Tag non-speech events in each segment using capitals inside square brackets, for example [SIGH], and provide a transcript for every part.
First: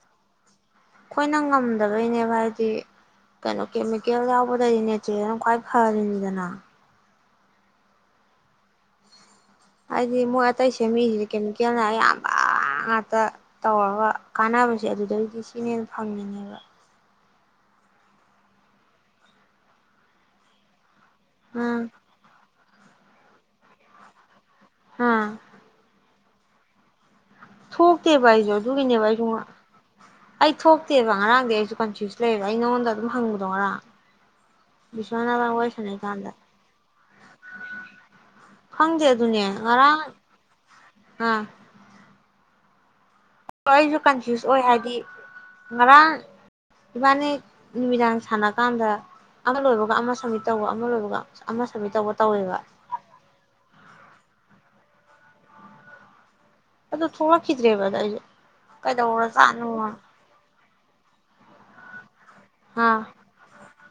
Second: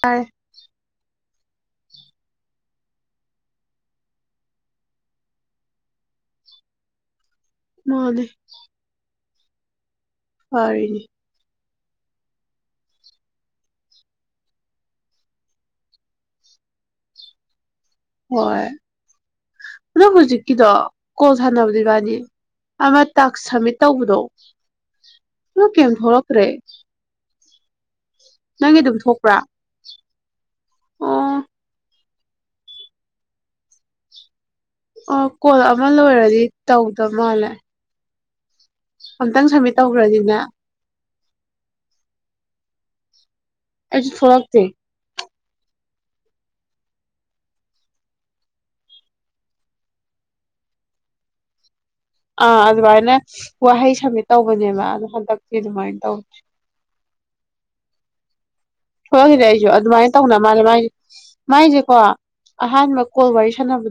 ꯇꯥꯏꯌꯦ ꯑꯩꯈꯣꯏꯅ ꯉꯝꯗꯕꯩꯅꯦꯕ ꯍꯥꯏꯗꯤ ꯀꯅꯣ ꯀꯦꯃꯤꯀꯦꯜ ꯌꯥꯎꯕꯗꯩꯩ ꯅꯦꯆꯔꯦꯜꯅ ꯈ꯭ꯋꯥꯏ ꯐꯔꯤꯅꯤꯗꯅ ꯃꯥꯅꯦ ꯍꯥꯏꯗꯤ ꯃꯣꯏ ꯑꯇꯩ ꯐꯔꯤꯅꯤ ꯁꯦꯝꯃꯤ ꯀꯦꯝ ꯀꯦꯟꯅ ꯑꯌꯥꯝꯕ ꯉꯥꯛꯇ ꯇꯧꯔꯒ ꯀꯥꯟꯅꯕꯁꯦ ꯑꯗꯨꯗꯒꯤꯗꯤ ꯁꯤꯅ ꯍꯦꯟ ꯐꯪꯉꯤꯅꯦꯕ ꯍꯣꯏ ꯑꯗꯨꯝ ꯍꯧꯖꯤꯛꯀꯤꯗꯣ ꯀꯣꯜ ꯁꯅꯕꯖꯦ ꯎꯝ ꯏꯕꯅꯤ ꯑꯃꯇꯥꯛꯁ ꯁꯝꯃꯤꯠ ꯇꯧꯕꯗꯣ ꯑꯥ ꯑꯗꯨ ꯀꯦꯝ ꯊꯣꯛꯂꯛ ꯔꯦ ꯊꯣꯛ ꯇꯦꯕ ꯑꯩꯁꯨ ꯑꯗꯨꯒꯤꯅꯦꯕ ꯑꯩꯁꯨ ꯊꯣꯛꯄ꯭ꯔꯥ ꯑꯩ ꯊꯣꯛꯇꯦꯕ ꯑꯣ ꯉꯔꯥꯡꯗꯩ ꯑꯩꯁꯨ ꯀꯟꯐꯤꯌꯨꯁ ꯂꯩꯔ ꯑꯩ ꯅꯉꯣꯟꯗ ꯑꯗꯨꯝ ꯍꯪꯕꯗꯣ ꯉꯔꯥꯡ ꯑꯣ ꯕꯤꯁ꯭ꯋꯥꯅ ꯏꯕꯥꯅꯤ ꯀꯣꯜ ꯋꯥꯔꯤ ꯑꯃ ꯁꯥꯟꯅꯩꯀꯥꯟꯗ ꯂꯣꯏꯔꯗꯤ ꯇꯧꯗ ꯃꯥꯜꯂꯦ ꯈꯪꯗꯦ ꯑꯗꯨꯅꯦ ꯑꯝꯇꯪ ꯁꯝꯃꯤꯠ ꯉꯔꯥꯡ ꯇꯧꯈ꯭ꯔꯗꯤꯅꯦ ꯑꯥ ꯑꯩꯁꯨ ꯀꯟꯐ꯭ꯌꯨꯁ ꯑꯣꯏ ꯍꯥꯏꯗꯤ ꯉꯔꯥꯡ ꯏꯕꯅꯤ ꯅꯨꯃꯤꯗꯥꯡ ꯁꯥꯟꯅꯀꯥꯟꯗ ꯑꯃ ꯂꯣꯏꯕꯒ ꯑꯃ ꯁꯝꯃꯤꯠ ꯇꯧꯕ ꯑꯃ ꯂꯣꯏꯕꯒ ꯑꯃ ꯁꯝꯃꯤꯠ ꯇꯧꯕ ꯑꯥ ꯇꯧꯋꯦꯕ ꯑꯗꯨꯃꯥꯏꯅ ꯋꯥꯍꯩ ꯁꯝꯃꯤꯠ ꯇꯧꯕꯅꯦꯕ ꯑꯗ ꯍꯟꯗꯛꯇꯤ ꯑꯗꯨꯃꯥꯏꯅ ꯇꯧ ꯑꯗꯣ ꯊꯣꯔꯛꯈꯤꯗ꯭ꯔꯦꯕ ꯑꯗ ꯑꯩꯁꯨ ꯊꯣꯂꯛꯈꯤꯗ꯭ꯔꯦ ꯑꯩꯖꯨ ꯑꯗꯨꯃꯥꯥꯏꯅ ꯇꯧꯅ ꯃꯥꯂꯦ ꯃꯥꯏ ꯃꯥꯥꯏꯖꯦ ꯀꯣ ꯑꯍꯥꯟꯕ ꯑꯥ ꯀꯣꯜ ꯋꯥꯔꯤ ꯁꯥꯟꯅꯕ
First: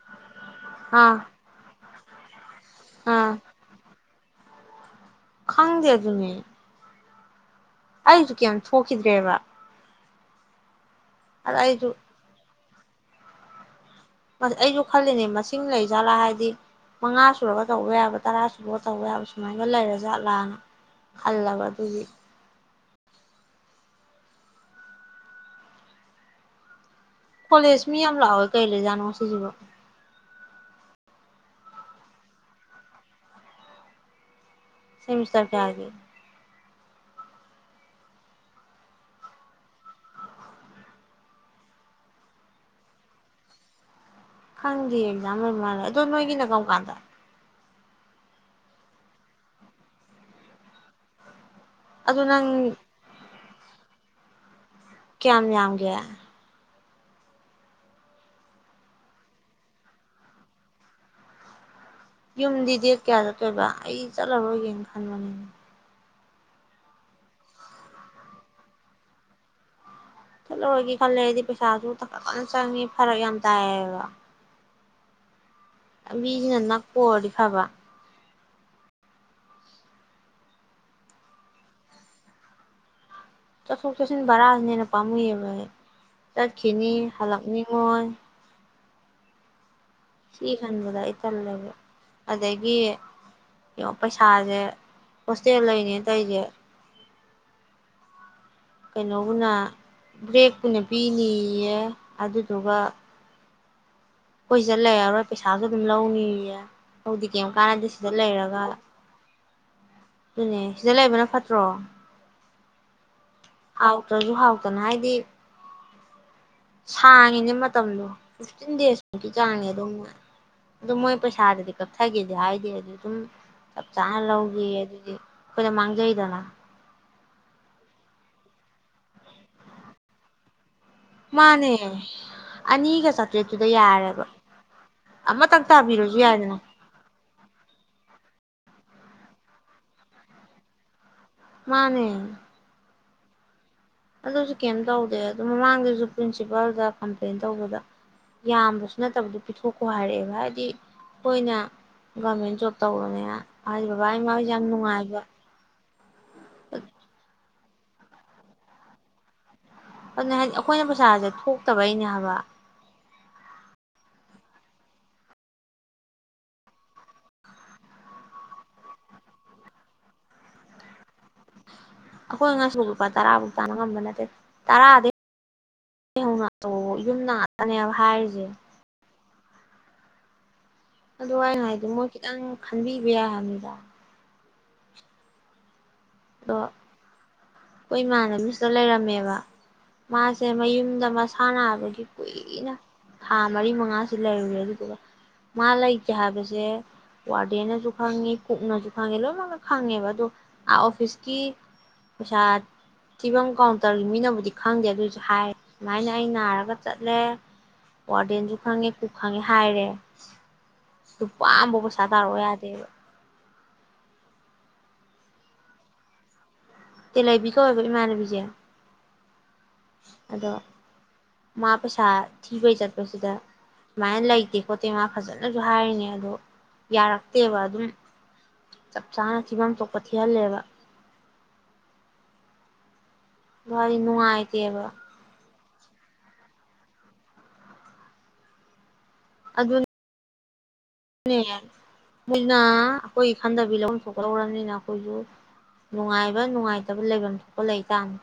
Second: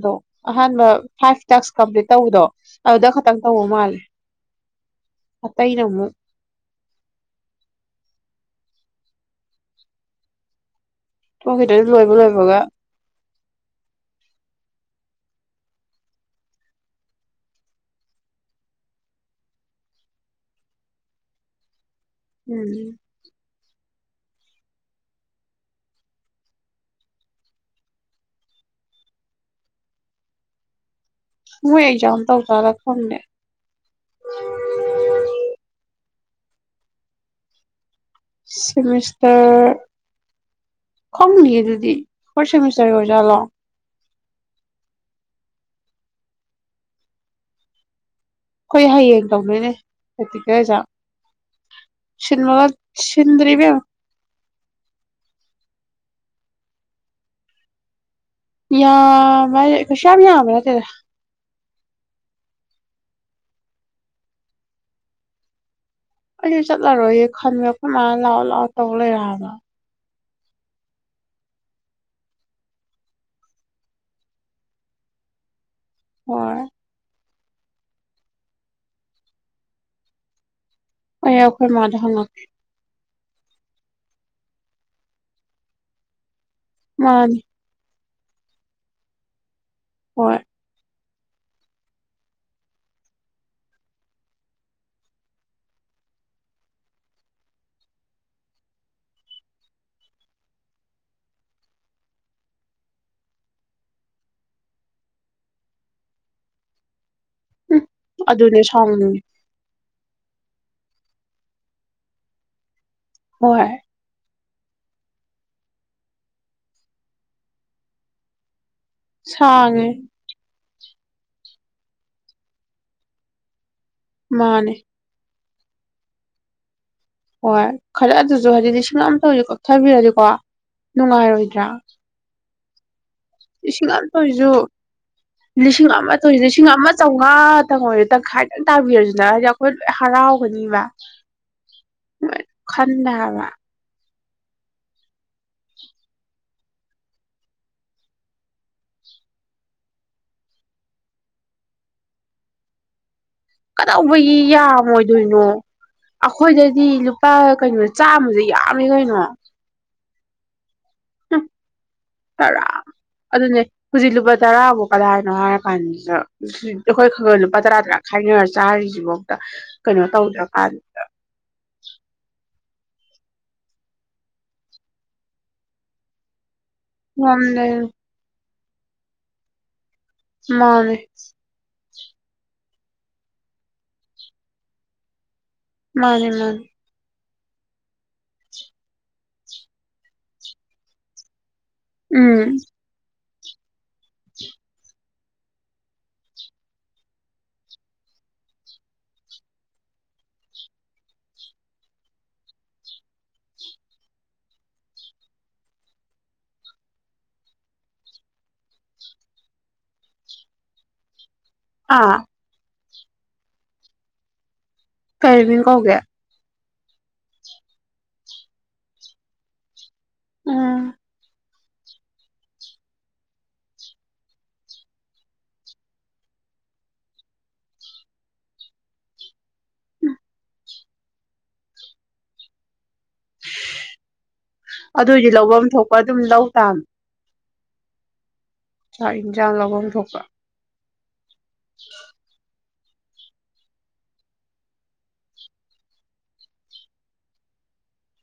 ꯑꯍꯥꯟꯕ ꯑꯥ ꯐꯥꯏꯞ ꯇꯛꯁ ꯀꯝꯄ꯭ꯂꯤꯠ ꯇꯧꯕꯗꯣ ꯑꯗꯨꯗ ꯑꯥ ꯈꯛꯇꯪ ꯇꯧꯕꯃꯥꯜꯂꯦ ꯈꯪꯗꯦ ꯑꯗꯨꯅꯦ ꯑꯩꯁꯨ ꯀꯩꯝ ꯊꯣꯛꯈꯤꯗ꯭ꯔꯦꯕ ꯑꯗ ꯊꯣꯛꯈꯤꯗ꯭ꯔꯦ ꯑꯩꯁꯨ ꯂꯣꯏꯕ ꯂꯣꯏꯕꯒ ꯑꯩꯁꯨ ꯈꯜꯂꯤꯅꯦ ꯃꯁꯤꯡ ꯂꯩ ꯖꯥꯠꯂꯥ ꯍꯥꯏꯗꯤ ꯃꯉꯥ ꯁꯨꯔꯒ ꯇꯧꯕ ꯌꯥꯕ ꯇꯔꯥ ꯁꯨꯔꯒ ꯇꯧꯕ ꯌꯥꯕ ꯁꯨꯃꯥꯏꯅ ꯂꯩꯔ ꯖꯥꯠꯂꯥꯅ ꯈꯜꯂꯒ ꯑꯗꯨꯒꯤ ꯎꯝ ꯀꯣꯂꯦꯖ ꯃꯤ ꯌꯥꯝ ꯂꯥꯛꯑꯣꯏ ꯀꯩ ꯂꯩꯖꯥꯠꯅꯣ ꯉꯥꯁꯤꯖꯤꯕꯨ ꯃꯣꯏ ꯑꯦꯖꯝ ꯇꯧꯖꯠꯔꯥ ꯈꯪꯗꯦ ꯁꯦꯃꯤꯁꯇ꯭ꯔ ꯀꯌꯥꯒꯤ ꯁꯦꯃꯤꯁꯇꯔ ꯈꯪꯅꯤꯌꯦ ꯑꯗꯨꯗꯤ ꯐꯥꯣꯔꯁ ꯁꯦꯃꯤꯁꯇꯔ ꯑꯣꯖꯥꯠꯂꯣ ꯈꯪꯗꯦ ꯑꯦꯖꯝ ꯑꯣꯏꯔꯃꯥꯜꯂꯦ ꯑꯗꯣ ꯅꯣꯒꯤꯅ ꯀꯝ ꯀꯥꯟꯗ ꯑꯩꯈꯣꯏ ꯍꯌꯦꯡ ꯇꯧꯗꯣꯏꯅꯦ ꯄ꯭ꯔꯦꯇꯤꯀꯦꯜ ꯑꯦꯖꯝ ꯑꯗꯣ ꯅꯪ ꯁꯤꯃꯟ ꯁꯤꯗꯔꯤ [UNINTELLIGIBLE] ꯀꯌꯥꯝ ꯌꯥꯝꯒꯦ ꯌꯥ ꯃꯦ ꯀꯩꯁꯨ ꯌꯥꯝꯕ ꯅꯥꯠꯇꯦꯗ ꯌꯨꯝꯗꯤ ꯗꯦꯠ ꯀꯌꯥ ꯆꯠꯇꯣꯏꯕ ꯑꯩ ꯆꯠꯂꯔꯣꯏꯒꯦꯅ ꯈꯟꯕꯅꯦ ꯑꯩꯁꯨ ꯆꯠꯂꯔꯣꯏ ꯈꯟꯃꯦ ꯑꯩꯈꯣꯏ ꯃꯥꯅ ꯂꯥꯎꯑꯣ ꯂꯥꯎꯑꯣ ꯇꯧ ꯂꯩꯔꯦ ꯍꯥꯏꯕ ꯆꯠꯂꯨꯔꯒꯦ ꯈꯜꯂꯦ ꯑꯩꯗꯤ ꯄꯩꯁꯥꯁꯨ ꯀꯟꯅ ꯆꯪꯉꯤ ꯐꯔꯛ ꯌꯥꯝ ꯇꯥꯏꯕ ꯂꯝꯕꯤꯖꯤꯅ ꯍꯣꯏ ꯅꯛꯄ ꯑꯣꯏꯔꯗꯤ ꯊꯕ ꯑꯩ ꯑꯣꯈꯣꯏ ꯃꯗ ꯍꯪꯂꯛꯀꯦ ꯆꯠꯊꯣꯛ ꯆꯁꯤꯟ ꯕꯔꯥꯁꯅꯦꯅ ꯍꯦꯟꯅ ꯄꯥꯝꯨꯏꯌꯦꯕ ꯇꯥꯛ ꯈꯅꯤ ꯃꯥꯅꯤ ꯍꯛꯅꯤꯉꯣꯏ ꯍꯣꯏ ꯁꯤ ꯈꯪꯕꯗ ꯑꯩ ꯇꯜꯂꯦꯕ ꯑꯗꯒꯤ ꯄꯩꯁꯥꯁꯦ ꯍꯣꯁꯇꯦꯜ ꯂꯩꯅꯦꯅ ꯇꯁꯦ ꯀꯩꯅꯣꯕꯨꯅ ꯕ꯭ꯔꯦꯛꯄꯨꯅ ꯄꯤꯅꯤꯌꯦ ꯑꯗꯨꯗꯨꯒ ꯑꯩꯈꯣꯏ ꯁꯤꯗ ꯂꯩꯔꯔꯣꯏ ꯄꯩꯁꯥꯁꯨ ꯑꯗꯨꯝ ꯂꯧꯅꯤꯌꯦ ꯍꯧꯗꯤ ꯀꯔꯤꯝ ꯎꯝ ꯀꯥꯟꯅꯗꯤ ꯁꯤꯗ ꯂꯩꯔꯒ ꯑꯗꯨꯅꯦ ꯁꯥꯎꯅꯤꯡꯉꯤ ꯑꯗꯨꯅꯦ ꯁꯤꯗ ꯂꯩꯕꯅ ꯐꯠꯇ꯭ꯔꯣ ꯍꯣꯏ ꯍꯥꯎꯇ꯭ꯔꯖꯨ ꯍꯥꯎ ꯀꯅꯣ ꯍꯥꯏꯗꯤ ꯁꯥꯡꯉꯤꯅꯦ ꯃꯇꯝꯗꯣ ꯐꯤꯐꯇꯤꯟ ꯗꯦꯁ ꯃꯨꯛꯀꯤ ꯆꯥꯡꯅꯦ ꯁꯥꯡꯉꯦ ꯑꯗꯨꯅ ꯑꯗꯨꯝ ꯃꯣꯏ ꯄꯩꯁꯥꯗꯗꯤ ꯀꯛꯊꯒꯦꯗꯤ ꯍꯥꯏꯗꯦ ꯑꯗꯨꯗ ꯑꯗꯨꯝ ꯆꯞ ꯆꯥꯅ ꯃꯥꯅꯦ ꯂꯧꯒꯦꯗꯨꯗꯤ ꯑꯩꯈꯣꯏꯗ ꯃꯥꯡꯖꯩꯗꯅ ꯍꯣꯏ ꯈꯔ ꯑꯗꯨꯁꯨ ꯍꯥꯏꯗꯤ ꯂꯤꯁꯤꯡ ꯑꯃꯝꯇꯧ ꯀꯞꯊꯕꯤꯔꯗꯤꯀꯣ ꯅꯨꯡꯉꯥꯏꯔꯣꯏꯗ꯭ꯔꯥ ꯑꯅꯤꯒꯥ ꯆꯥꯠ ꯂꯤꯁꯤꯡ ꯑꯃ ꯇꯣꯏꯁꯨ ꯑꯃꯇꯪ ꯂꯤꯁꯤꯡ ꯑꯃ ꯇꯥꯕꯤꯔꯁꯨ ꯇꯣꯏ ꯌꯥꯏꯗꯅ ꯂꯤꯁꯤꯡ ꯑꯃ ꯆꯥꯝꯃꯉꯥ ꯇꯪꯍꯣꯏꯁꯨ ꯇꯪꯈꯥꯏꯗꯪ ꯇꯥꯕꯤꯔꯁꯨ ꯍꯥꯏꯗꯤ ꯑꯩꯈꯣꯏ ꯂꯣꯏ ꯍꯔꯥꯎꯒꯅꯤꯕ ꯃꯥꯅꯦ ꯈꯟꯗꯦ ꯍꯥꯏꯕ ꯑꯗꯨꯁꯨ ꯀꯩꯝ ꯇꯧꯗꯦ ꯑꯗꯨ ꯃꯃꯥꯡꯗꯁꯨ ꯄ꯭ꯔꯤꯟꯁꯤꯄꯥꯜꯗ ꯀꯝꯄ꯭ꯂꯦꯟ ꯇꯧꯕꯗ ꯌꯥꯝꯕꯁꯨ ꯅꯠꯇꯕꯗꯨ ꯄꯤꯊꯣꯛꯈꯣ ꯍꯥꯏꯔꯛꯑꯦꯕ ꯍꯥꯏꯗꯤ ꯑꯈꯣꯏꯅ ꯒꯔꯃꯦꯟ ꯖꯣꯕ ꯇꯧꯔꯃꯦꯅ ꯀꯗꯧꯕꯒꯤ ꯌꯥꯝꯃꯣꯏꯗꯣꯏꯅꯣ ꯑꯩꯈꯣꯏꯗꯗꯤ ꯂꯨꯄꯥ ꯀꯩꯅꯣ ꯆꯥꯝꯃꯁꯦ ꯌꯥꯝꯃꯦ ꯀꯩꯅꯣ ꯑꯗꯨꯅꯦ ꯍꯥꯏꯁꯦ ꯑꯩꯈꯣꯏꯅ ꯄꯩꯁꯥꯁꯦ ꯊꯣꯛꯇꯕꯩꯅꯦ ꯍꯥꯏꯕ ꯇꯔꯥ ꯑꯗꯨꯅꯦ ꯍꯧꯖꯤꯛ ꯂꯨꯄꯥ ꯇꯔꯥꯕꯧ ꯀꯗꯥꯏꯅꯣ ꯍꯥꯏꯔꯀꯥꯟꯗꯨꯗ ꯑꯩꯈꯣꯏ ꯈꯔ ꯈꯔ ꯂꯨꯄꯥ ꯇꯔꯥ ꯇꯔꯥ ꯈꯥꯏꯅꯔ ꯆꯥꯔꯤꯁꯤꯐꯥꯎꯗ ꯀꯩꯅꯣ ꯇꯧꯗ꯭ꯔꯀꯥꯟꯗ ꯈꯣꯏ ꯉꯁꯤꯕꯣꯛ ꯂꯨꯄꯥ ꯇꯔꯥꯕꯨꯛ ꯇꯥꯟ ꯉꯝꯕ ꯅꯠꯇꯦ ꯇꯔꯥꯗꯒꯩ ꯍꯧꯅ ꯇꯧꯑꯣ ꯌꯨꯝꯅ ꯉꯝꯗꯦ ꯉꯥꯛꯇꯅꯦꯕ ꯍꯥꯏꯔꯤꯁꯦ ꯃꯥꯅꯦ ꯑꯗꯨ ꯑꯩꯅ ꯍꯥꯏꯗꯤ ꯃꯣꯏ ꯈꯤꯇꯪ ꯈꯟꯕꯤꯕ ꯌꯥꯢ ꯍꯥꯏꯕꯅꯤꯗ ꯃꯥꯅꯦ ꯑꯗꯣ ꯃꯥꯅꯦ ꯑꯩꯈꯣꯏ ꯏꯃꯥꯟꯅꯕꯤꯁꯤꯗ ꯂꯩꯔꯝꯃꯦꯕ ꯃꯥꯁꯦ ꯃꯌꯨꯝꯗ ꯃꯁꯥ ꯅꯥ ꯕꯒꯤ ꯎꯝ ꯀꯨꯏꯅ ꯊꯥ ꯃꯔꯤ ꯃꯉꯥ ꯂꯩꯥꯔꯨꯔꯦ ꯑꯗꯨꯗꯨꯒ ꯃꯥ ꯂꯩꯇꯦ ꯍꯥꯏꯕꯁꯦ ꯋꯥꯔꯗꯦꯟꯅꯁꯨ ꯈꯪꯉꯤ ꯀꯨꯛꯅꯁꯨ ꯈꯪꯉꯦ ꯂꯣꯏꯅꯃꯛꯅ ꯈꯪꯉꯦꯕ ꯑꯗꯣ ꯑꯣꯐꯤꯁꯀꯤ ꯄꯩꯁꯥ ꯊꯤꯕꯝ ꯀꯥꯎꯟꯇꯔꯒꯤ ꯃꯤꯅꯕꯨꯗꯤ ꯈꯪꯗꯦ ꯑꯗꯨꯏꯁꯨ ꯍꯥꯏꯔꯦ ꯁꯨꯃꯥꯏꯅ ꯑꯩ ꯅꯥꯔꯒ ꯆꯠꯂꯦ ꯋꯥꯔꯗꯦꯟꯁꯨ ꯈꯪꯉꯦ ꯀꯨꯛ ꯈꯪꯉꯦ ꯍꯥꯏꯔꯦ ꯂꯨꯄꯥ ꯑꯝꯕꯥꯎ ꯄꯩꯁꯥ ꯑꯥ ꯇꯥꯔꯛꯑꯣ ꯌꯥꯗꯦꯕ ꯀꯩ ꯃꯤꯡ ꯀꯧꯒꯦ ꯇꯦꯂꯩꯕꯤ ꯀꯧꯑꯦꯕ ꯏꯃꯅꯕꯤꯖꯦ ꯑꯗꯣ ꯎꯝ ꯃꯥ ꯄꯩꯁꯥ ꯊꯤꯕꯩ ꯆꯠꯄꯁꯤꯗ ꯁꯨꯃꯥꯏꯅ ꯂꯩꯇꯦ ꯈꯣꯠꯇꯦ ꯃꯥ ꯐꯖꯅꯁꯨ ꯍꯥꯏꯔꯤꯅꯦ ꯑꯗꯣ ꯌꯥꯔꯛꯇꯦꯕ ꯑꯗꯨꯝ ꯆꯞ ꯆꯥꯅ ꯊꯤꯐꯝ ꯊꯣꯛꯄ ꯊꯤꯍꯜꯂꯦꯕ ꯗꯤ ꯅꯨꯡꯉꯥꯏꯇꯦꯕ ꯄꯨ ꯊꯣꯛꯄ ꯑꯗꯨꯝ ꯂꯧ ꯇꯥꯝ ꯆꯥꯛ ꯌꯦꯟꯁꯥꯡ ꯂꯧꯐꯝ ꯊꯣꯛꯄ ꯅꯦ ꯃꯣꯏꯅ ꯑꯩꯈꯣꯏꯒꯤ ꯈꯟꯗꯕꯤ ꯂꯧꯐꯝ ꯊꯣꯛꯄ ꯂꯧꯔꯕꯅꯤꯅ ꯑꯩꯈꯣꯏꯁꯨ ꯅꯨꯡꯉꯥꯏꯕ ꯅꯨꯡꯉꯥꯏꯇꯕ ꯂꯩꯐꯝ ꯊꯣꯛꯄ ꯂꯩꯇꯕꯅꯤ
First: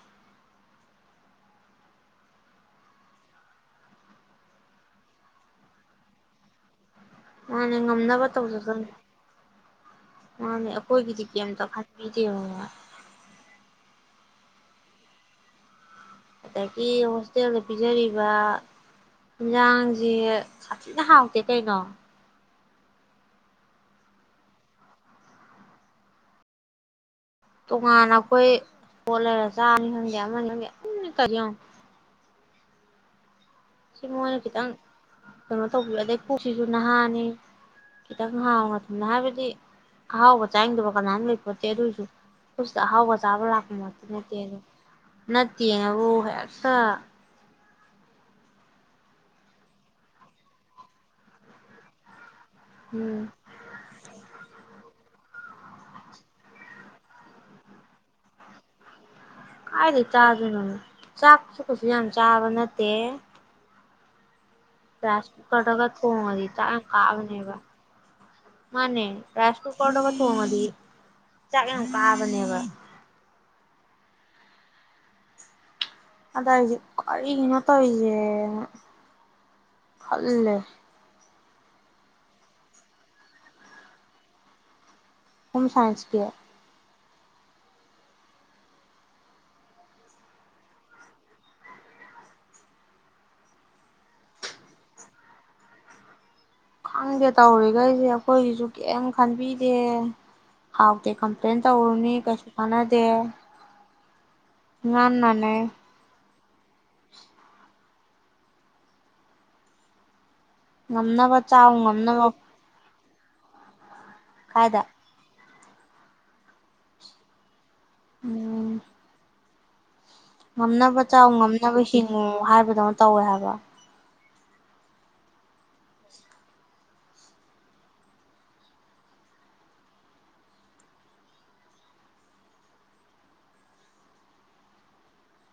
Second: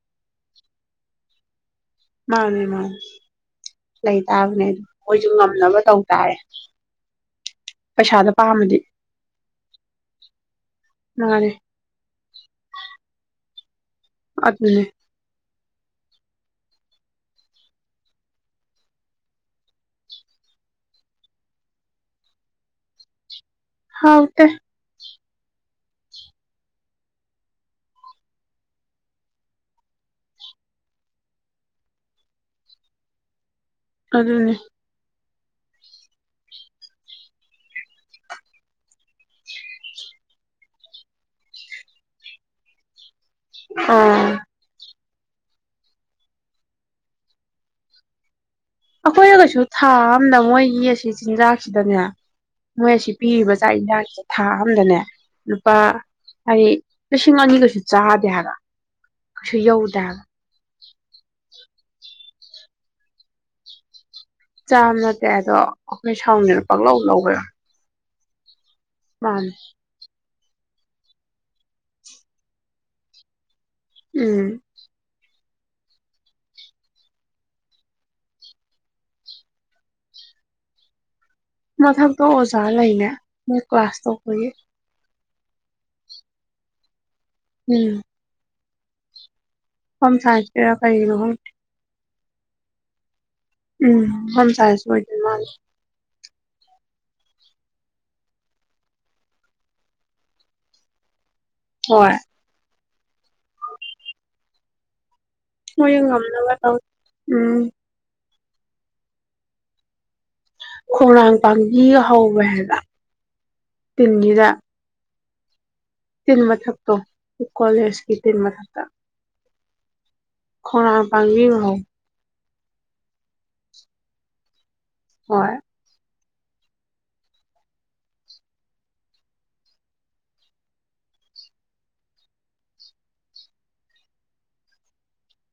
ꯃꯥꯅꯦ ꯃꯥꯅꯦ ꯂꯩ ꯇꯥꯕꯅꯦ ꯑꯗꯨ ꯃꯣꯏꯁꯨ ꯉꯝꯅꯕ ꯇꯧ ꯇꯥꯔꯦ ꯃꯥꯅꯦ ꯉꯝꯅꯕ ꯄꯩꯁꯥꯗꯣ ꯄꯥꯝꯃꯗꯤ ꯇꯧꯖꯗꯧꯅꯦ ꯃꯥꯅꯦ ꯑꯩꯈꯣꯏꯒꯤꯗꯤ ꯃꯥꯅꯦ ꯀꯝꯇ ꯈꯟꯕꯤ [UNINTELLIGIBLE] ꯑꯗꯨꯅꯦ ꯑꯗꯒꯤ ꯍꯣꯁꯇꯦꯜꯗ ꯄꯤꯖꯔꯤꯕ ꯌꯦꯟꯁꯥꯡꯁꯦ ꯁꯥꯊꯤꯅ ꯍꯥꯎꯇꯦ ꯀꯩꯅꯣ ꯍꯥꯎ ꯇꯦ ꯇꯣꯉꯥꯟꯅ ꯑꯩꯈꯣꯏ ꯄꯣꯠ ꯂꯩꯔ ꯆꯥꯕꯅꯤ ꯈꯪꯗꯦ ꯑꯃꯅꯤ ꯈꯪꯗꯦ ꯑꯗꯨꯝ ꯀꯔꯤꯌꯣꯡ ꯁꯤꯃ ꯉꯣꯟꯗ ꯑꯗꯨꯅꯦ ꯈꯤꯇꯪ ꯀꯩꯅꯣ ꯇꯧꯕꯤꯌꯨ ꯑꯗꯩ ꯄꯨꯛꯁꯤꯁꯨ ꯅꯍꯥꯅꯤ ꯈꯤꯇꯪ ꯍꯥꯎꯅ ꯊꯨꯝꯅ ꯍꯥꯏꯕꯗꯤ ꯑꯍꯥꯎꯕ ꯆꯥꯅꯤꯡꯗꯕ ꯀꯅꯥ ꯑꯝ ꯂꯩ ꯄꯣꯟꯇꯦ ꯑꯗꯨꯑꯣꯏꯁꯨ ꯄꯨꯛꯁꯤꯗ ꯑꯍꯥꯎꯕ ꯆꯕ ꯂꯥꯛꯄ ꯃꯛꯇꯤ ꯑꯥ ꯅꯠꯇꯦꯗꯣ ꯅꯠꯇꯦ ꯍꯥꯏꯕꯨ ꯍꯦꯛꯇ ꯑꯩꯈꯣꯏꯅ ꯀꯩꯁꯨ ꯊꯥ ꯑꯝꯗ ꯃꯣꯏꯒꯤ ꯑꯁꯤ ꯆꯤꯟꯖꯥꯛꯁꯤꯗꯅꯦ ꯃꯣꯏ ꯑꯁꯤ ꯎꯝ ꯄꯤꯔꯤꯕ ꯆꯥꯛ ꯏꯟꯁꯥꯡꯁꯦ ꯊꯥ ꯑꯝꯗꯅꯦ ꯂꯨꯄꯥ ꯍꯥꯏ ꯂꯤꯁꯤꯡ ꯑꯅꯤ ꯀꯩꯁꯨ ꯆꯥꯗꯦ ꯍꯥꯏꯕ ꯀꯩꯁꯨ ꯌꯧꯗꯦ ꯀꯥꯏꯗꯩꯩ ꯍꯥꯏꯕ ꯆꯥꯗꯣꯏꯅꯣ ꯆꯥꯛꯁꯨ ꯀꯁꯨ ꯌꯥꯝ ꯆꯥꯕ ꯅꯠꯇꯦ ꯆꯥꯕ ꯅꯠꯇꯦ ꯔꯥꯏꯁ ꯑꯗꯣ ꯀꯨꯀꯔꯗꯒ ꯑꯩꯈꯣꯏ ꯊꯣꯡꯉꯗꯤ ꯁꯥꯎꯅꯤꯗꯅ ꯆꯥꯛ ꯌꯥꯝ ꯄꯪꯂꯧ ꯂꯧꯕ ꯋꯥ ꯀꯥꯕꯅꯦꯕ ꯃꯥꯅꯦ ꯔꯥꯏꯁ ꯀꯨꯀꯔꯗꯒ ꯊꯣꯡꯉꯗꯤ ꯆꯥꯛ ꯌꯥꯝ ꯀꯥꯕꯅꯦꯕ ꯎꯝ ꯑꯗ ꯑꯩꯖꯦ ꯀꯔꯤꯅꯣ ꯇꯧꯔꯤꯁꯦꯅ ꯈꯜꯂꯦ ꯃꯊꯛꯇꯣ ꯑꯣꯖꯥ ꯂꯩꯅꯦ ꯃꯣꯏ ꯀ꯭ꯂꯥꯁ ꯇꯧꯕꯒꯤ ꯍꯣꯝ ꯁꯥꯏꯟꯁꯀꯤ ꯎꯝ ꯍꯣꯝ ꯁꯥꯏꯟꯁꯀꯤꯔ ꯀꯩꯒꯤꯅꯣ ꯈꯪꯗꯦ ꯎꯝ ꯍꯣꯝ ꯁꯥꯏꯟꯁ ꯑꯣꯏꯗꯣꯏ ꯃꯥꯜꯂꯦ ꯈꯪꯗꯦ ꯇꯧꯔꯤꯈꯩꯁꯦ ꯑꯩꯈꯣꯏꯒꯤꯁꯨ ꯀꯦꯝ ꯈꯟꯕꯤꯗꯦ ꯍꯥꯎꯇꯦ ꯀꯝꯄ꯭ꯂꯦꯟ ꯇꯧꯔꯨꯅꯤ ꯍꯣꯏ ꯀꯩꯁꯨ ꯀꯥꯅ [UNINTELLIGIBLE] [UNINTELLIGIBLE] ꯍꯣꯏ ꯌꯦꯡ ꯉꯝꯅꯕ ꯇꯧ ꯎꯝ ꯈꯣꯡꯅꯥꯡ ꯉꯝꯅꯕ ꯆꯥꯎ ꯄꯥꯝꯕꯤꯒ ꯉꯝꯅꯕ ꯍꯧꯋꯦ ꯍꯥꯏꯕ ꯇꯤꯟꯒꯤꯗ ꯀꯥꯏꯗ ꯇꯤꯟ ꯃꯊꯛꯇꯣ ꯀꯣꯂꯦꯖꯀꯤ ꯇꯤꯟ ꯎꯝ ꯃꯊꯛꯇ ꯉꯝꯅꯕ ꯈꯣꯡꯅꯥꯡ ꯆꯥꯎ ꯄꯥꯝꯕꯤꯒ ꯍꯧ ꯉꯝꯅꯕ ꯍꯤꯡꯉꯨ ꯍꯥꯏꯕ ꯗꯧꯅ ꯇꯧꯋꯦ ꯍꯥꯏꯕ ꯍꯣꯏ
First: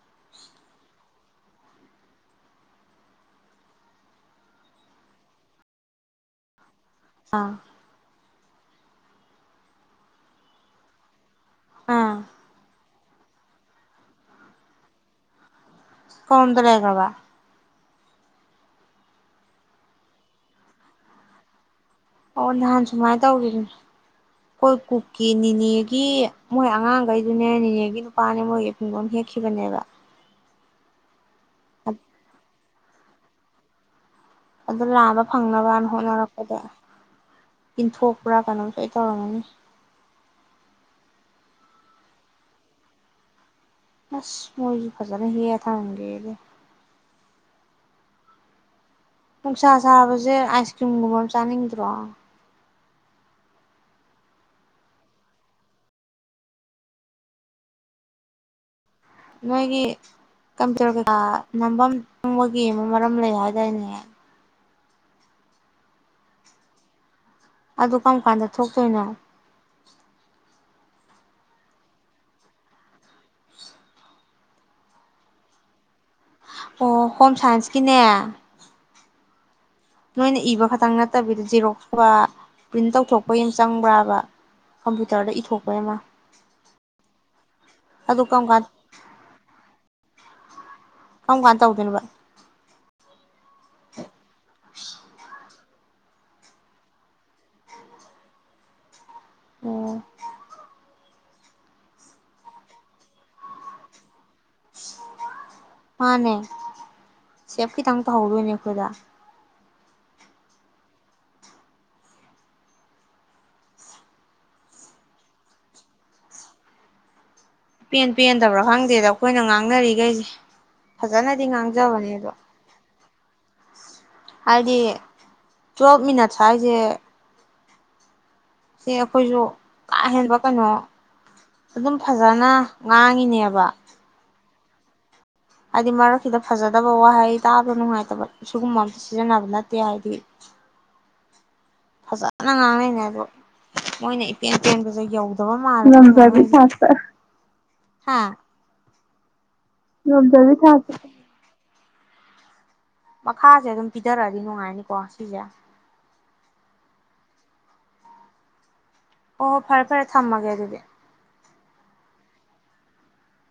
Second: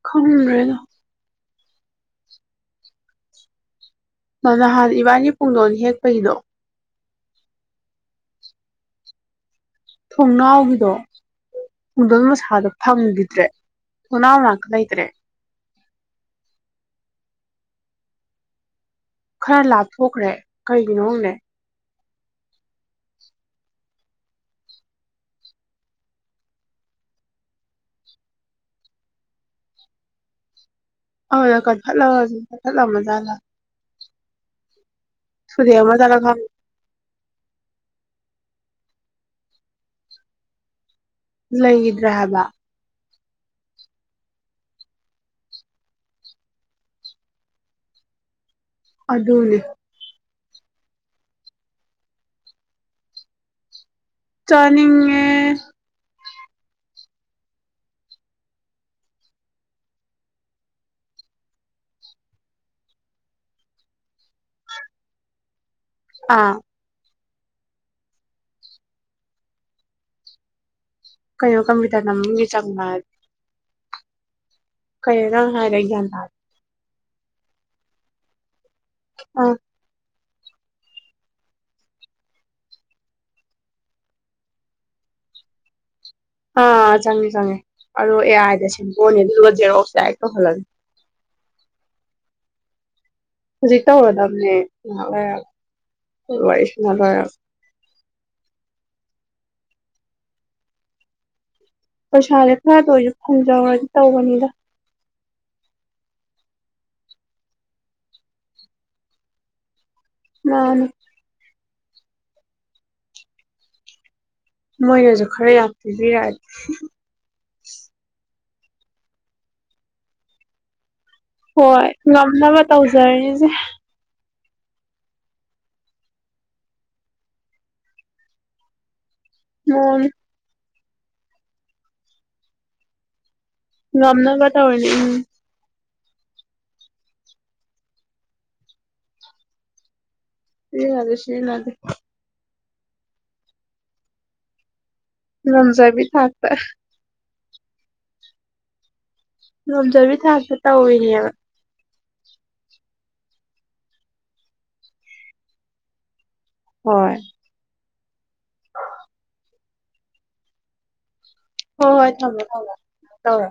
ꯈꯪꯗ꯭ꯔꯦꯗ ꯃ ꯅꯍꯥꯟ ꯏꯕꯥꯅꯤ ꯄꯨꯡꯗꯣꯟ ꯍꯦꯛꯄꯩꯗꯣ ꯑꯥ ꯊꯣꯡꯅꯥꯎꯒꯤꯗꯣ ꯑꯥ ꯄꯨꯡꯗꯣꯟ ꯃꯁꯥꯗꯣ ꯊꯝꯈꯤꯗ꯭ꯔꯦ ꯊꯣꯡꯅꯥꯎ ꯃꯅꯥꯛꯇ ꯂꯩꯇ꯭ꯔꯦ ꯀꯥꯗꯣꯝꯗ ꯂꯩꯒ꯭ꯔꯕ ꯈꯔ ꯂꯥꯞꯊꯣꯛꯈ꯭ꯔꯦ ꯀꯔꯤꯒꯤꯅꯣ ꯈꯪꯗꯦ ꯑꯣ ꯅꯍꯥꯟ ꯁꯨꯃꯥꯏꯅ ꯇꯧꯒꯤꯕꯅꯦ ꯑꯩꯈꯣꯏ ꯀꯨꯛꯀꯤ ꯅꯤꯅꯦꯒꯤ ꯃꯣꯏ ꯑꯉꯥꯡꯈꯩꯗꯨꯅꯦ ꯅꯤꯅꯦꯒꯤ ꯅꯨꯄꯥꯅꯦ ꯃꯣꯏꯒꯤ ꯄꯨꯡꯗꯣꯟ ꯍꯦꯛꯈꯤꯕꯅꯦꯕ [UNINTELLIGIBLE] ꯃꯨꯊꯠꯂꯃꯖꯥꯠꯂ ꯑꯗꯨ ꯂꯥꯝꯕ ꯐꯪꯅꯕꯅ ꯈꯪꯗꯦ ꯍꯣꯠꯅꯔꯛꯄꯗ ꯏꯟꯊꯣꯛꯄ꯭ꯔꯥ ꯀꯩꯅꯣꯝ ꯁꯣꯏ ꯇꯧꯔꯝꯒꯅꯤ ꯂꯩꯪꯒꯤꯗ꯭ꯔꯦ ꯍꯥꯏꯕ ꯑꯁ ꯃꯣꯏꯖꯤ ꯐꯖꯅ ꯍꯦꯛꯑꯒ ꯊꯃꯝꯒꯦꯗꯤ ꯑꯗꯨꯅꯦ ꯅꯨꯡꯁꯥ ꯁꯥꯕ ꯁꯦ ꯑꯥꯏꯁꯀ꯭ꯔꯤꯝꯒꯨꯝꯕ ꯑꯃ ꯆꯥꯅꯤꯡꯗ꯭ꯔꯣ ꯆꯥꯅꯤꯡꯉꯦ ꯅꯣꯏꯒꯤ ꯀꯝꯄ꯭ꯌꯨꯇꯔ ꯀꯩꯀꯥ ꯅꯝꯕꯝ ꯃꯣꯏꯒꯤ ꯑꯃ ꯃꯔꯝ ꯂꯩ ꯍꯥꯏꯗꯥꯏꯅꯦ ꯑꯥ ꯑꯗꯨ ꯀꯝ ꯀꯥꯟꯗ ꯊꯣꯛꯇꯣꯏꯅꯣ ꯀꯩꯅꯣ ꯀꯝꯄ꯭ꯌꯨꯇꯔ ꯅꯝꯕꯝꯒꯤ ꯆꯪꯕꯗꯤ ꯀꯩꯅꯣ ꯅꯪ ꯍꯥꯏꯗꯣ ꯑꯩ ꯒ꯭ꯌꯥꯟ ꯇꯥꯗꯦ ꯑꯣ ꯍꯣꯝꯁꯥꯏꯟꯁꯀꯤꯅꯦ ꯑꯥ ꯅꯣꯏꯅ ꯏꯕ ꯈꯛꯇꯪ ꯅꯠꯇꯕꯤꯗ ꯖꯦꯔꯣꯛꯁ ꯀꯨꯝꯕ ꯄ꯭ꯔꯤꯟ ꯇꯧꯊꯣꯛꯄꯩꯁꯨ ꯆꯪꯕ꯭ꯔꯕ ꯀꯝꯄ꯭꯭ꯌꯨꯇꯔꯗ ꯏꯊꯣꯛꯄꯩ ꯑꯃ ꯑꯥ ꯆꯪꯉꯦ ꯆꯪꯉꯦ ꯑꯗꯨ ꯑꯦ ꯀꯔꯝ ꯀꯥꯟ ꯑꯥꯏꯗ ꯁꯦꯝꯇꯣꯛꯑꯅꯤ ꯑꯗꯨꯗꯨꯒ ꯖꯦꯔꯣꯛꯁ ꯗꯥꯏꯔꯦꯛ ꯀꯧꯍꯜꯂꯅꯤ ꯀꯝꯀꯥꯟ ꯇꯧꯗꯣꯏꯅꯣꯕ ꯍꯧꯖꯤꯛ ꯇꯧꯔꯗꯕꯅꯦ ꯉꯍꯥꯛ ꯂꯩꯔꯒ ꯋꯥꯔꯤ ꯁꯥꯟꯅ ꯂꯣꯏꯔꯒ ꯑꯣ ꯄꯩꯁꯥꯥꯖꯦ ꯈꯔꯇ ꯑꯣꯏꯔꯁꯨ ꯐꯪꯖꯧꯍꯧꯔꯗꯤ ꯇꯧꯕꯅꯤꯗ ꯃꯥꯅꯦ ꯁꯦꯞꯈꯤꯠꯇꯪ ꯇꯧꯍꯧꯗꯣꯏꯅꯦ ꯑꯩꯈꯣꯏꯗ ꯃꯥꯅꯦ ꯃꯣꯏꯅꯖꯨ ꯈꯔ ꯌꯥꯝ ꯄꯤꯕꯤꯔꯛꯑꯗꯤ ꯄꯦꯟ ꯄꯦꯟ ꯈꯪꯗꯕ꯭ꯔ ꯈꯪꯗꯦꯗ ꯑꯩꯈꯣꯏꯅ ꯉꯥꯡꯅꯔꯤꯒꯩꯖꯦ ꯍꯣꯏ ꯉꯝꯅꯕ ꯇꯧ [UNINTELLIGIBLE] ꯍꯥꯏꯗꯤ ꯇꯨꯋꯦꯜꯞ ꯃꯤꯅꯠ ꯍꯥꯏꯖꯦ ꯁꯦꯍꯣ ꯑꯩꯒꯣꯏꯁꯨ ꯀꯥ ꯃꯣꯟ ꯍꯦꯟꯕ ꯀꯩꯅꯣ ꯑꯗꯨꯝ ꯐꯖꯅ ꯉꯥꯡꯉꯤꯅꯦ ꯉꯝꯅꯕ ꯇꯩꯔꯤꯖꯦ ꯎꯝ ꯍꯥꯏꯗꯤ ꯃꯔꯛꯁꯤꯗ ꯐꯖꯗꯕ ꯋꯥꯍꯩ ꯇꯥꯕ ꯅꯨꯡꯉꯥꯏꯇꯕ ꯁꯤꯒꯨꯝꯕ ꯑꯃ ꯁꯤꯖꯤꯟꯅꯕ ꯅꯠꯇꯦ ꯍꯥꯏꯗꯤ ꯁꯤꯖꯤꯟꯅꯗꯦ ꯁꯤꯖꯤꯟꯅꯗꯦ ꯄꯨꯡꯉꯡ ꯉꯡꯅꯩꯅꯤ ꯑꯗꯣ ꯃꯣꯏꯅ ꯏꯄꯦꯟ ꯄꯦꯟꯕ ꯌꯧꯗꯕ ꯃꯥꯜꯂꯦ ꯉꯝꯖꯕꯤ ꯅꯝꯕꯔꯗꯤ ꯊꯥꯛꯇ ꯐꯥꯁꯇꯔ ꯍꯥꯥ [INAUDIBLE] ꯉꯝꯖꯕꯤ ꯊꯥꯛꯁꯨ ꯇꯧꯔꯤꯅꯦꯕ ꯃꯈꯥꯁꯦ ꯑꯗꯨꯝ ꯄꯤꯊꯔꯛꯑꯗꯤ ꯅꯨꯡꯉꯥꯏꯅꯤꯀꯣ ꯁꯤꯁꯦ ꯍꯣꯏ ꯍꯣꯏ ꯍꯣ ꯐꯔꯦ ꯐꯔꯦ ꯊꯝꯃꯒꯦ ꯑꯗꯨꯗꯤ ꯍꯣꯏ ꯍꯣꯏ ꯊꯝꯃꯃꯣ ꯊꯝꯃꯣ ꯊꯝꯃꯦ